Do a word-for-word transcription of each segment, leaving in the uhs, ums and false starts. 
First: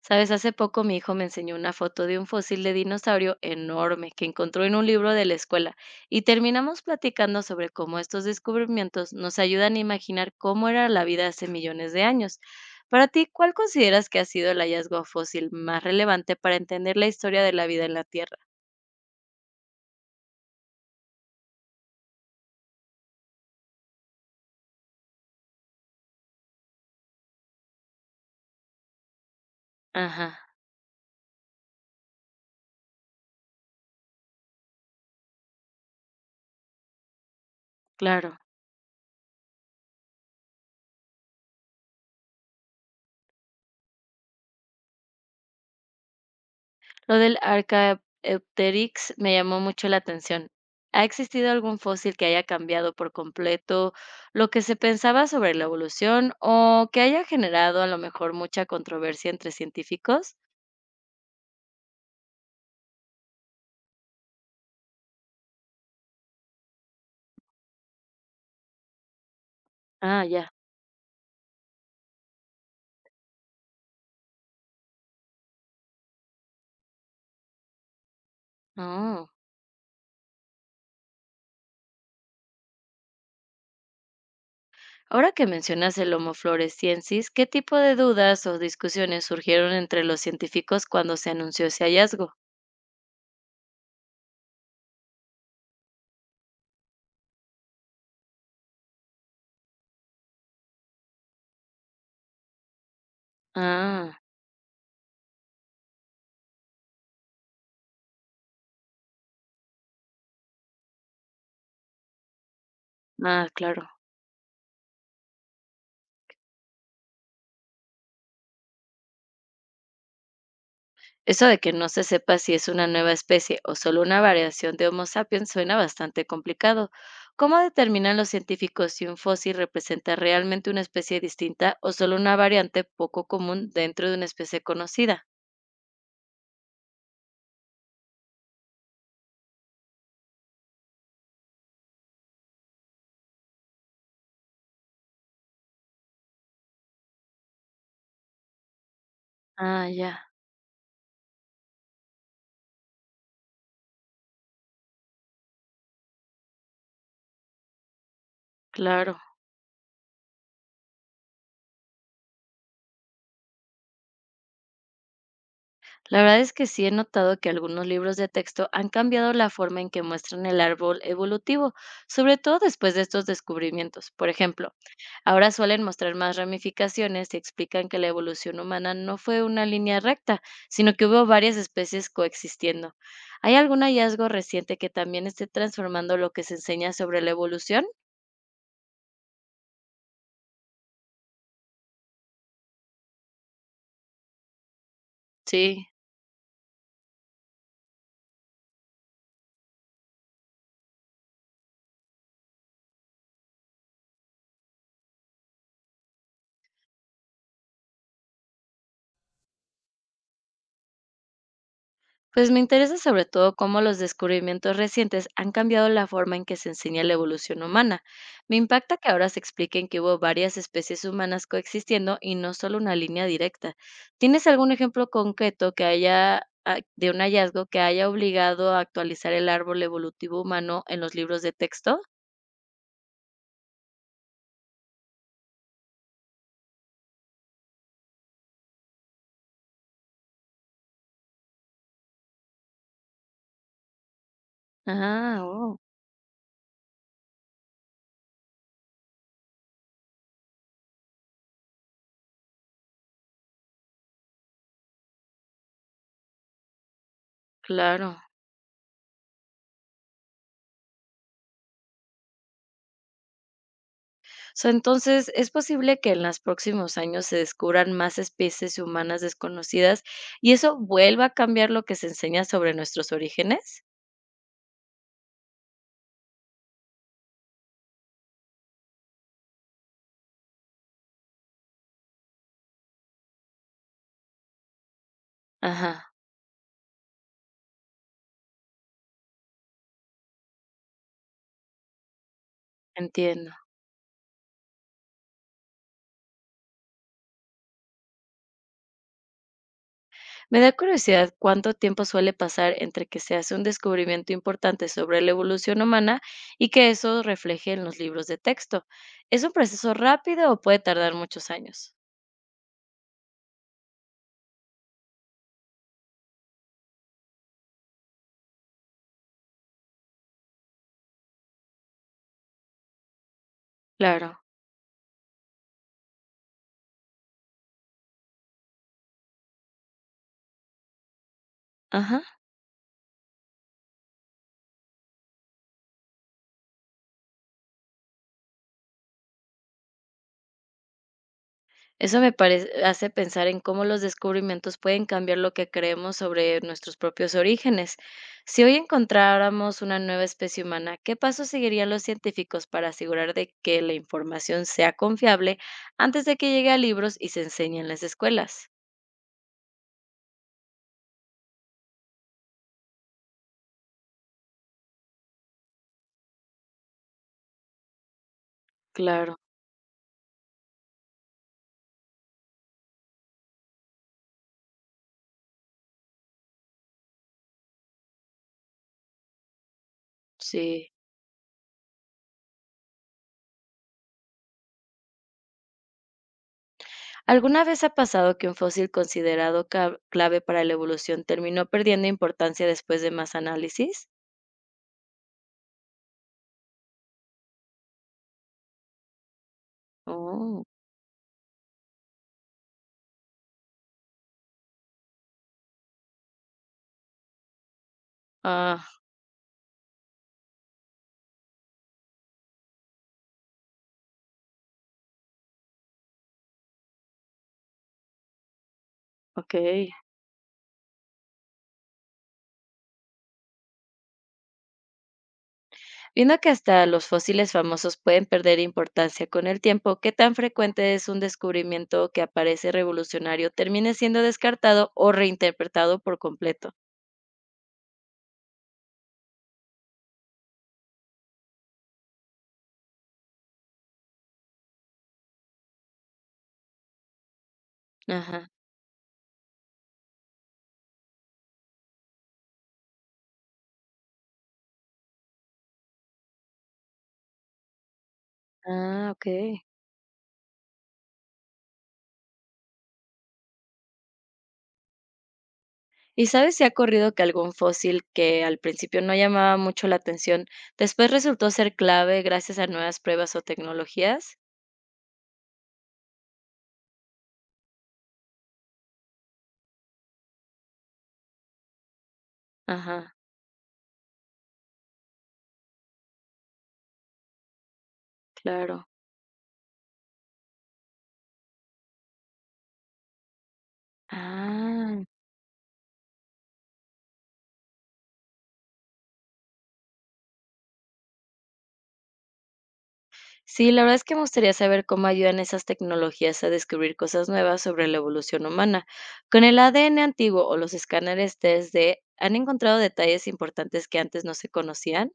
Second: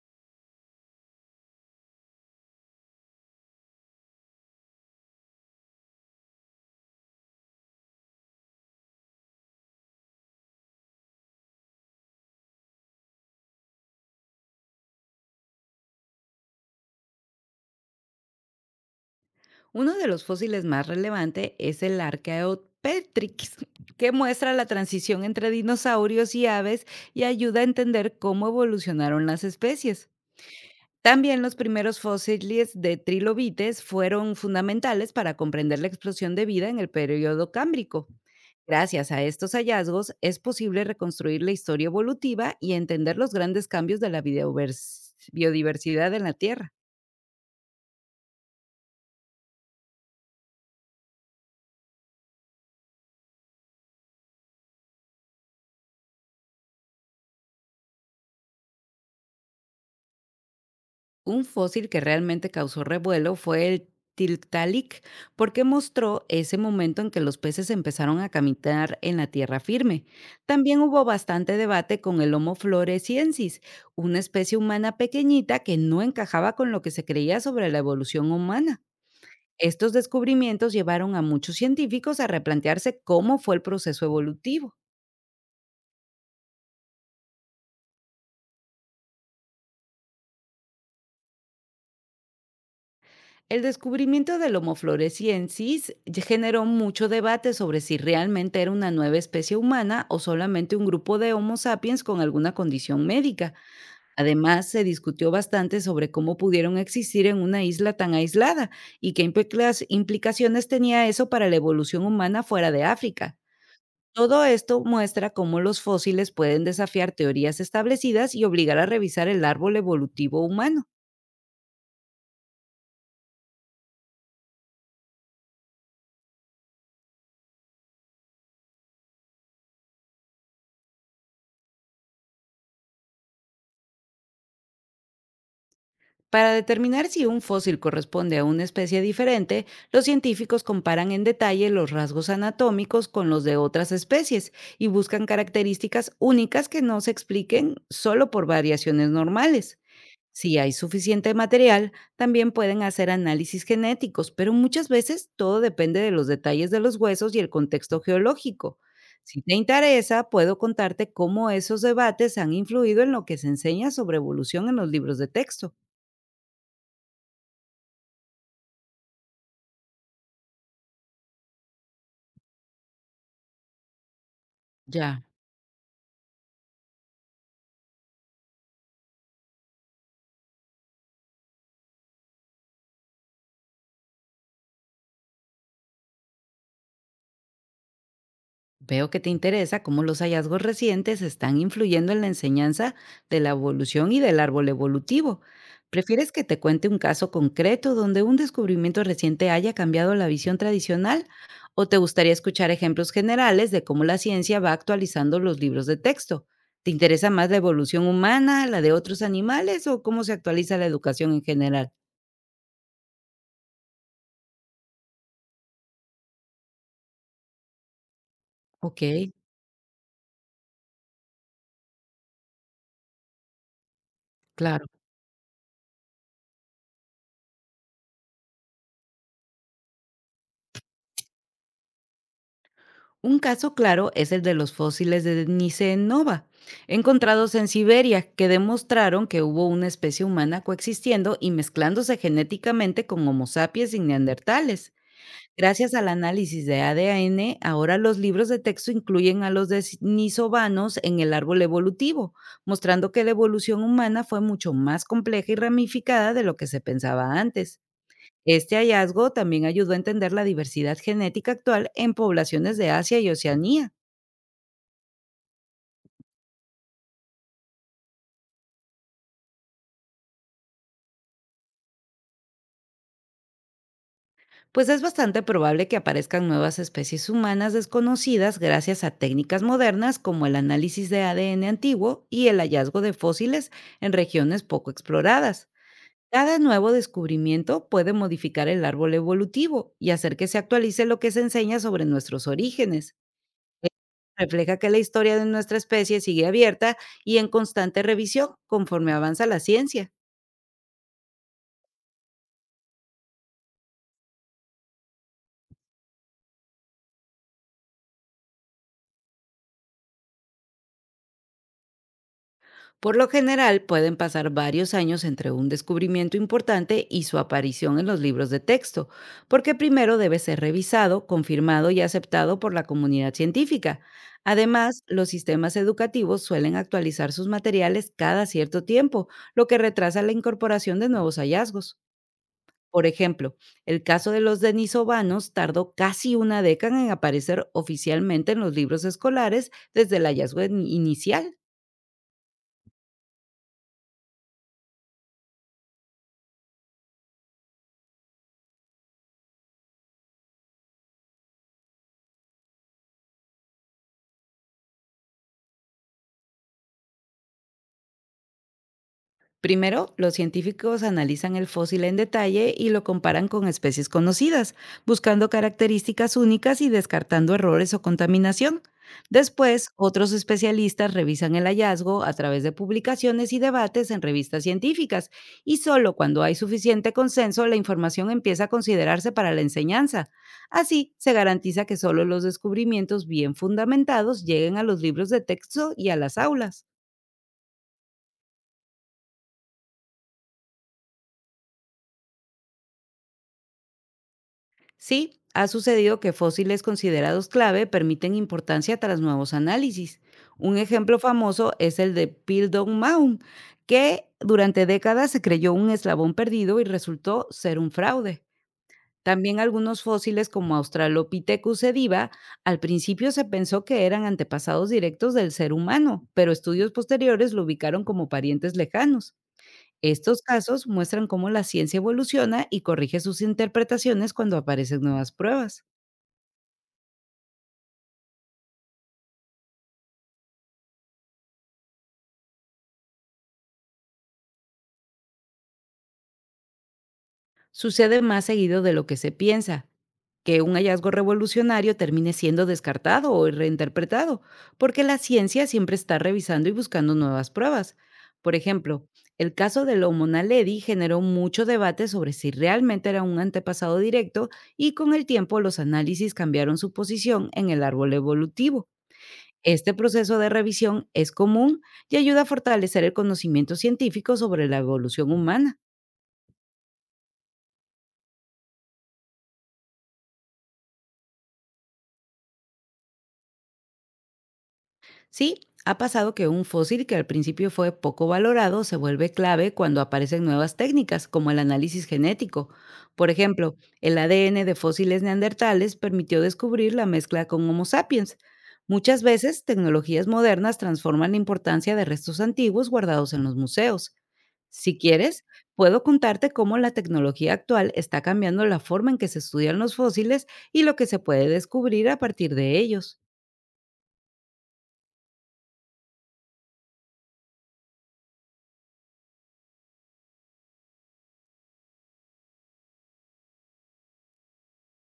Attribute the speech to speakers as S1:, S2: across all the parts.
S1: Sabes, hace poco mi hijo me enseñó una foto de un fósil de dinosaurio enorme que encontró en un libro de la escuela y terminamos platicando sobre cómo estos descubrimientos nos ayudan a imaginar cómo era la vida hace millones de años. Para ti, ¿cuál consideras que ha sido el hallazgo fósil más relevante para entender la historia de la vida en la Tierra?
S2: Uno de los fósiles más relevantes es el Archaeopteryx, que muestra la transición entre dinosaurios y aves y ayuda a entender cómo evolucionaron las especies.
S1: Ajá,
S2: También los primeros fósiles de trilobites fueron fundamentales para comprender la explosión de vida en el periodo cámbrico.
S1: claro.
S2: Gracias a estos hallazgos es posible reconstruir la historia evolutiva y entender los grandes cambios de la biodivers- biodiversidad en la Tierra.
S1: Lo del Archaeopteryx me llamó mucho la atención. ¿Ha existido algún fósil que haya cambiado por completo lo que se pensaba sobre la evolución o que haya generado a lo mejor mucha controversia entre científicos?
S2: Un fósil que realmente causó revuelo fue el Tiktaalik, porque mostró ese momento en que los peces empezaron a caminar en la tierra firme.
S1: Ah, ya.
S2: También hubo bastante debate con el Homo floresiensis, una especie humana pequeñita que no encajaba con lo que se creía sobre la evolución humana.
S1: Oh.
S2: Estos descubrimientos llevaron a muchos científicos a replantearse cómo fue el proceso evolutivo.
S1: Ahora que mencionas el Homo floresiensis, ¿qué tipo de dudas o discusiones surgieron entre los científicos cuando se anunció ese hallazgo?
S2: El descubrimiento del Homo floresiensis ya generó mucho debate sobre si realmente era una nueva especie humana o solamente un grupo de Homo sapiens con alguna condición médica.
S1: Ah,
S2: Además, se discutió bastante sobre cómo pudieron existir en una isla tan aislada y qué implicas- implicaciones tenía eso para la evolución humana fuera de África.
S1: ah, claro.
S2: Todo esto muestra cómo los fósiles pueden desafiar teorías establecidas y obligar a revisar el árbol evolutivo humano.
S1: Eso de que no se sepa si es una nueva especie o solo una variación de Homo sapiens suena bastante complicado. ¿Cómo determinan los científicos si un fósil representa realmente una especie distinta o solo una variante poco común dentro de una especie conocida?
S2: Para determinar si un fósil corresponde a una especie diferente, los científicos comparan en detalle los rasgos anatómicos con los de otras especies y buscan características únicas que no se expliquen solo por variaciones normales.
S1: Ah, ya,
S2: Si hay suficiente material, también pueden hacer análisis genéticos, pero muchas veces todo depende de los detalles de los huesos y el contexto geológico.
S1: claro.
S2: Si te interesa, puedo contarte cómo esos debates han influido en lo que se enseña sobre evolución en los libros de texto.
S1: La verdad es que sí he notado que algunos libros de texto han cambiado la forma en que muestran el árbol evolutivo, sobre todo después de estos descubrimientos. Por ejemplo,
S2: Ya.
S1: ahora suelen mostrar más ramificaciones y explican que la evolución humana no fue una línea recta, sino que hubo varias especies coexistiendo. ¿Hay algún hallazgo reciente que también esté transformando lo que se enseña sobre la evolución?
S2: Veo que te interesa cómo los hallazgos recientes están influyendo en la enseñanza de la evolución y del árbol evolutivo.
S1: Sí.
S2: ¿Prefieres que te cuente un caso concreto donde un descubrimiento reciente haya cambiado la visión tradicional? ¿O te gustaría escuchar ejemplos generales de cómo la ciencia va actualizando los libros de texto? ¿Te interesa más la evolución humana, la de otros animales o cómo se actualiza la educación en general?
S1: Pues me interesa sobre todo cómo los descubrimientos recientes han cambiado la forma en que se enseña la evolución humana. Me impacta
S2: Ok,
S1: que ahora se expliquen que hubo varias especies humanas coexistiendo y no solo una línea directa. ¿Tienes algún
S2: claro.
S1: ejemplo concreto que haya ah, de un hallazgo que haya obligado a actualizar el árbol evolutivo humano en los libros de texto?
S2: Un caso claro es el de los fósiles de Deniscenova, encontrados en Siberia, que demostraron que hubo una especie humana coexistiendo y mezclándose genéticamente con Homo sapiens y neandertales.
S1: Ah, oh,
S2: Gracias al análisis de A D N, ahora los libros de texto incluyen a los denisovanos en el árbol evolutivo, mostrando que la evolución humana fue mucho más compleja y ramificada de lo que se pensaba antes.
S1: claro.
S2: Este hallazgo también ayudó a entender la diversidad genética actual en poblaciones de Asia y Oceanía.
S1: Sea, entonces, ¿es posible que en los próximos años se descubran más especies humanas desconocidas y eso vuelva a cambiar lo que se enseña sobre nuestros orígenes?
S2: Pues es bastante probable que aparezcan nuevas especies humanas desconocidas gracias a técnicas modernas como el análisis de A D N antiguo y el hallazgo de fósiles en regiones poco exploradas.
S1: Ajá,
S2: Cada nuevo descubrimiento puede modificar el árbol evolutivo y hacer que se actualice lo que se enseña sobre nuestros orígenes.
S1: entiendo.
S2: Esto Refleja que la historia de nuestra especie sigue abierta y en constante revisión conforme avanza la ciencia.
S1: Me da curiosidad cuánto tiempo suele pasar entre que se hace un descubrimiento importante sobre la evolución humana y que eso refleje en los libros de texto. ¿Es un proceso rápido o puede tardar muchos años?
S2: Por lo general, pueden pasar varios años entre un descubrimiento importante y su aparición en los libros de texto, porque primero debe ser revisado, confirmado y aceptado por la comunidad científica.
S1: Claro.
S2: Además, los sistemas educativos suelen actualizar sus materiales cada cierto tiempo, lo que retrasa la incorporación de nuevos hallazgos.
S1: Ajá.
S2: Por ejemplo, el caso de los denisovanos tardó casi una década en aparecer oficialmente en los libros escolares desde el hallazgo in- inicial.
S1: Eso me parece hace pensar en cómo los descubrimientos pueden cambiar lo que creemos sobre nuestros propios orígenes. Si hoy encontráramos una nueva especie humana, ¿qué pasos seguirían los científicos para asegurar de que la información sea confiable antes de que llegue a libros y se enseñe en las escuelas?
S2: Primero, los científicos analizan el fósil en detalle y lo comparan con especies conocidas, buscando características únicas y descartando errores o contaminación.
S1: Claro,
S2: Después, otros especialistas revisan el hallazgo a través de publicaciones y debates en revistas científicas, y solo cuando hay suficiente consenso la información empieza a considerarse para la enseñanza.
S1: sí.
S2: Así, se garantiza que solo los descubrimientos bien fundamentados lleguen a los libros de texto y a las aulas.
S1: ¿Alguna vez ha pasado que un fósil considerado ca- clave para la evolución terminó perdiendo importancia después de más análisis?
S2: Sí, ha sucedido que fósiles considerados clave permiten importancia tras nuevos análisis.
S1: Oh,
S2: Un ejemplo famoso es el de Piltdown Mound, que durante décadas se creyó un eslabón perdido y resultó ser un fraude.
S1: ah,
S2: También algunos fósiles como Australopithecus sediva, al principio se pensó que eran antepasados directos del ser humano, pero estudios posteriores lo ubicaron como parientes lejanos.
S1: ok.
S2: Estos casos muestran cómo la ciencia evoluciona y corrige sus interpretaciones cuando aparecen nuevas pruebas.
S1: Viendo que hasta los fósiles famosos pueden perder importancia con el tiempo, ¿qué tan frecuente es un descubrimiento que aparece revolucionario termine siendo descartado o reinterpretado por completo?
S2: Sucede más seguido de lo que se piensa, que un hallazgo revolucionario termine siendo descartado o reinterpretado, porque la ciencia siempre está revisando y buscando nuevas pruebas.
S1: Ajá.
S2: Por ejemplo, el caso del Homo naledi generó mucho debate sobre si realmente era un antepasado directo, y con el tiempo los análisis cambiaron su posición en el árbol evolutivo.
S1: Ah, ok.
S2: Este proceso de revisión es común y ayuda a fortalecer el conocimiento científico sobre la evolución humana.
S1: ¿Y sabes si ha ocurrido que algún fósil que al principio no llamaba mucho la atención, después resultó ser clave gracias a nuevas pruebas o tecnologías?
S2: Sí, ha pasado que un fósil que al principio fue poco valorado se vuelve clave cuando aparecen nuevas técnicas, como el análisis genético.
S1: Ajá,
S2: Por ejemplo, el A D N de fósiles neandertales permitió descubrir la mezcla con Homo sapiens.
S1: claro.
S2: Muchas veces, tecnologías modernas transforman la importancia de restos antiguos guardados en los museos. Si
S1: Ah.
S2: quieres, puedo contarte cómo la tecnología actual está cambiando la forma en que se estudian los fósiles y lo que se puede descubrir a partir de ellos.
S1: Sí, la verdad es que me gustaría saber cómo ayudan esas tecnologías a descubrir cosas nuevas sobre la evolución humana. Con el A D N antiguo o los escáneres tres D, ¿han encontrado detalles importantes que antes no se conocían?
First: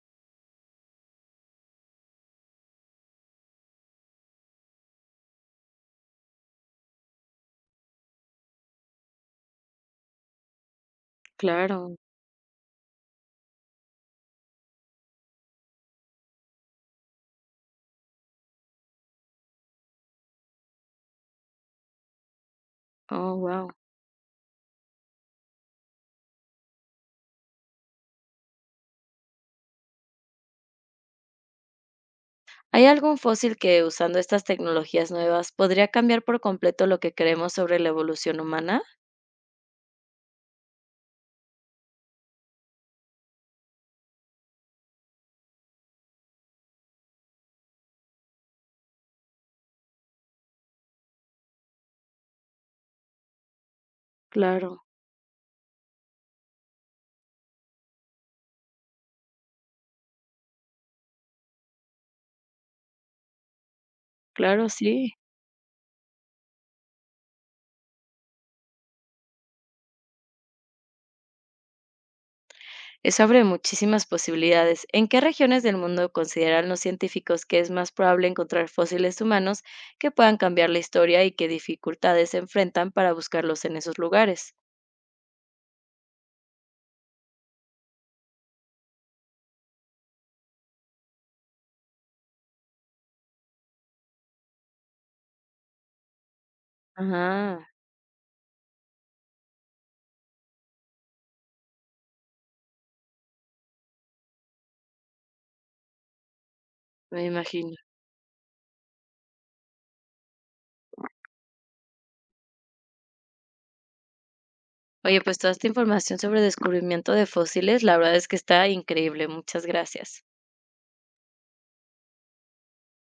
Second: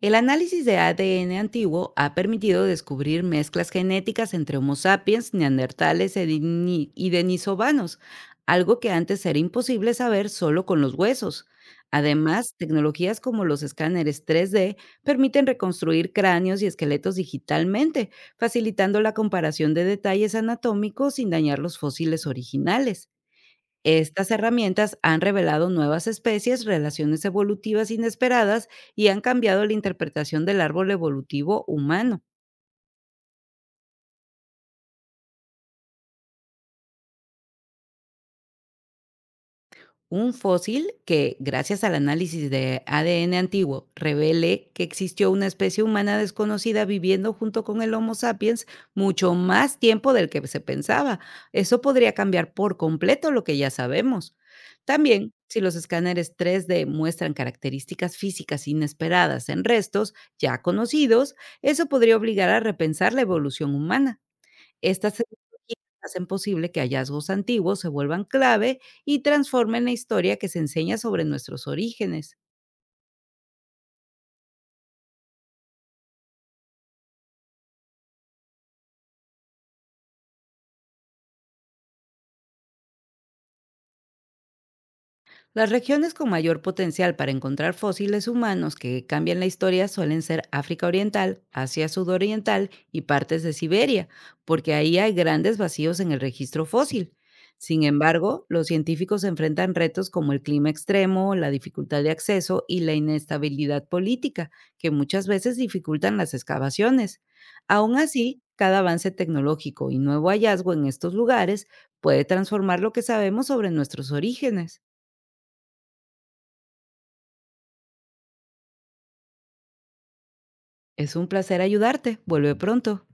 S2: El análisis de A D N antiguo ha permitido descubrir mezclas genéticas entre Homo sapiens, neandertales e deni- y denisovanos, algo que antes era imposible saber solo con los huesos.
S1: Claro.
S2: Además, tecnologías como los escáneres tres D permiten reconstruir cráneos y esqueletos digitalmente, facilitando la comparación de detalles anatómicos sin dañar los fósiles originales.
S1: Oh, wow.
S2: Estas herramientas han revelado nuevas especies, relaciones evolutivas inesperadas, y han cambiado la interpretación del árbol evolutivo humano.
S1: ¿Hay algún fósil que usando estas tecnologías nuevas podría cambiar por completo lo que creemos sobre la evolución humana?
S2: Un fósil que, gracias al análisis de A D N antiguo, revele que existió una especie humana desconocida viviendo junto con el Homo sapiens mucho más tiempo del que se pensaba. Eso podría cambiar por completo lo que ya sabemos.
S1: Claro,
S2: También, si los escáneres tres D muestran características físicas inesperadas en restos ya conocidos, eso podría obligar a repensar la evolución humana.
S1: claro, sí.
S2: Estas tecnologías hacen posible que hallazgos antiguos se vuelvan clave y transformen la historia que se enseña sobre nuestros orígenes.
S1: Eso abre muchísimas posibilidades. ¿En qué regiones del mundo consideran los científicos que es más probable encontrar fósiles humanos que puedan cambiar la historia y qué dificultades se enfrentan para buscarlos en esos lugares?
S2: Las regiones con mayor potencial para encontrar fósiles humanos que cambian la historia suelen ser África Oriental, Asia Sudoriental y partes de Siberia, porque ahí hay grandes vacíos en el registro fósil.
S1: Ah,
S2: Sin embargo, los científicos enfrentan retos como el clima extremo, la dificultad de acceso y la inestabilidad política, que muchas veces dificultan las excavaciones.
S1: me imagino.
S2: Aún así, cada avance tecnológico y nuevo hallazgo en estos lugares puede transformar lo que sabemos sobre nuestros orígenes.
S1: Oye, pues toda esta información sobre descubrimiento de fósiles, la verdad es que está increíble. Muchas gracias.
S2: Es un placer ayudarte. Vuelve pronto.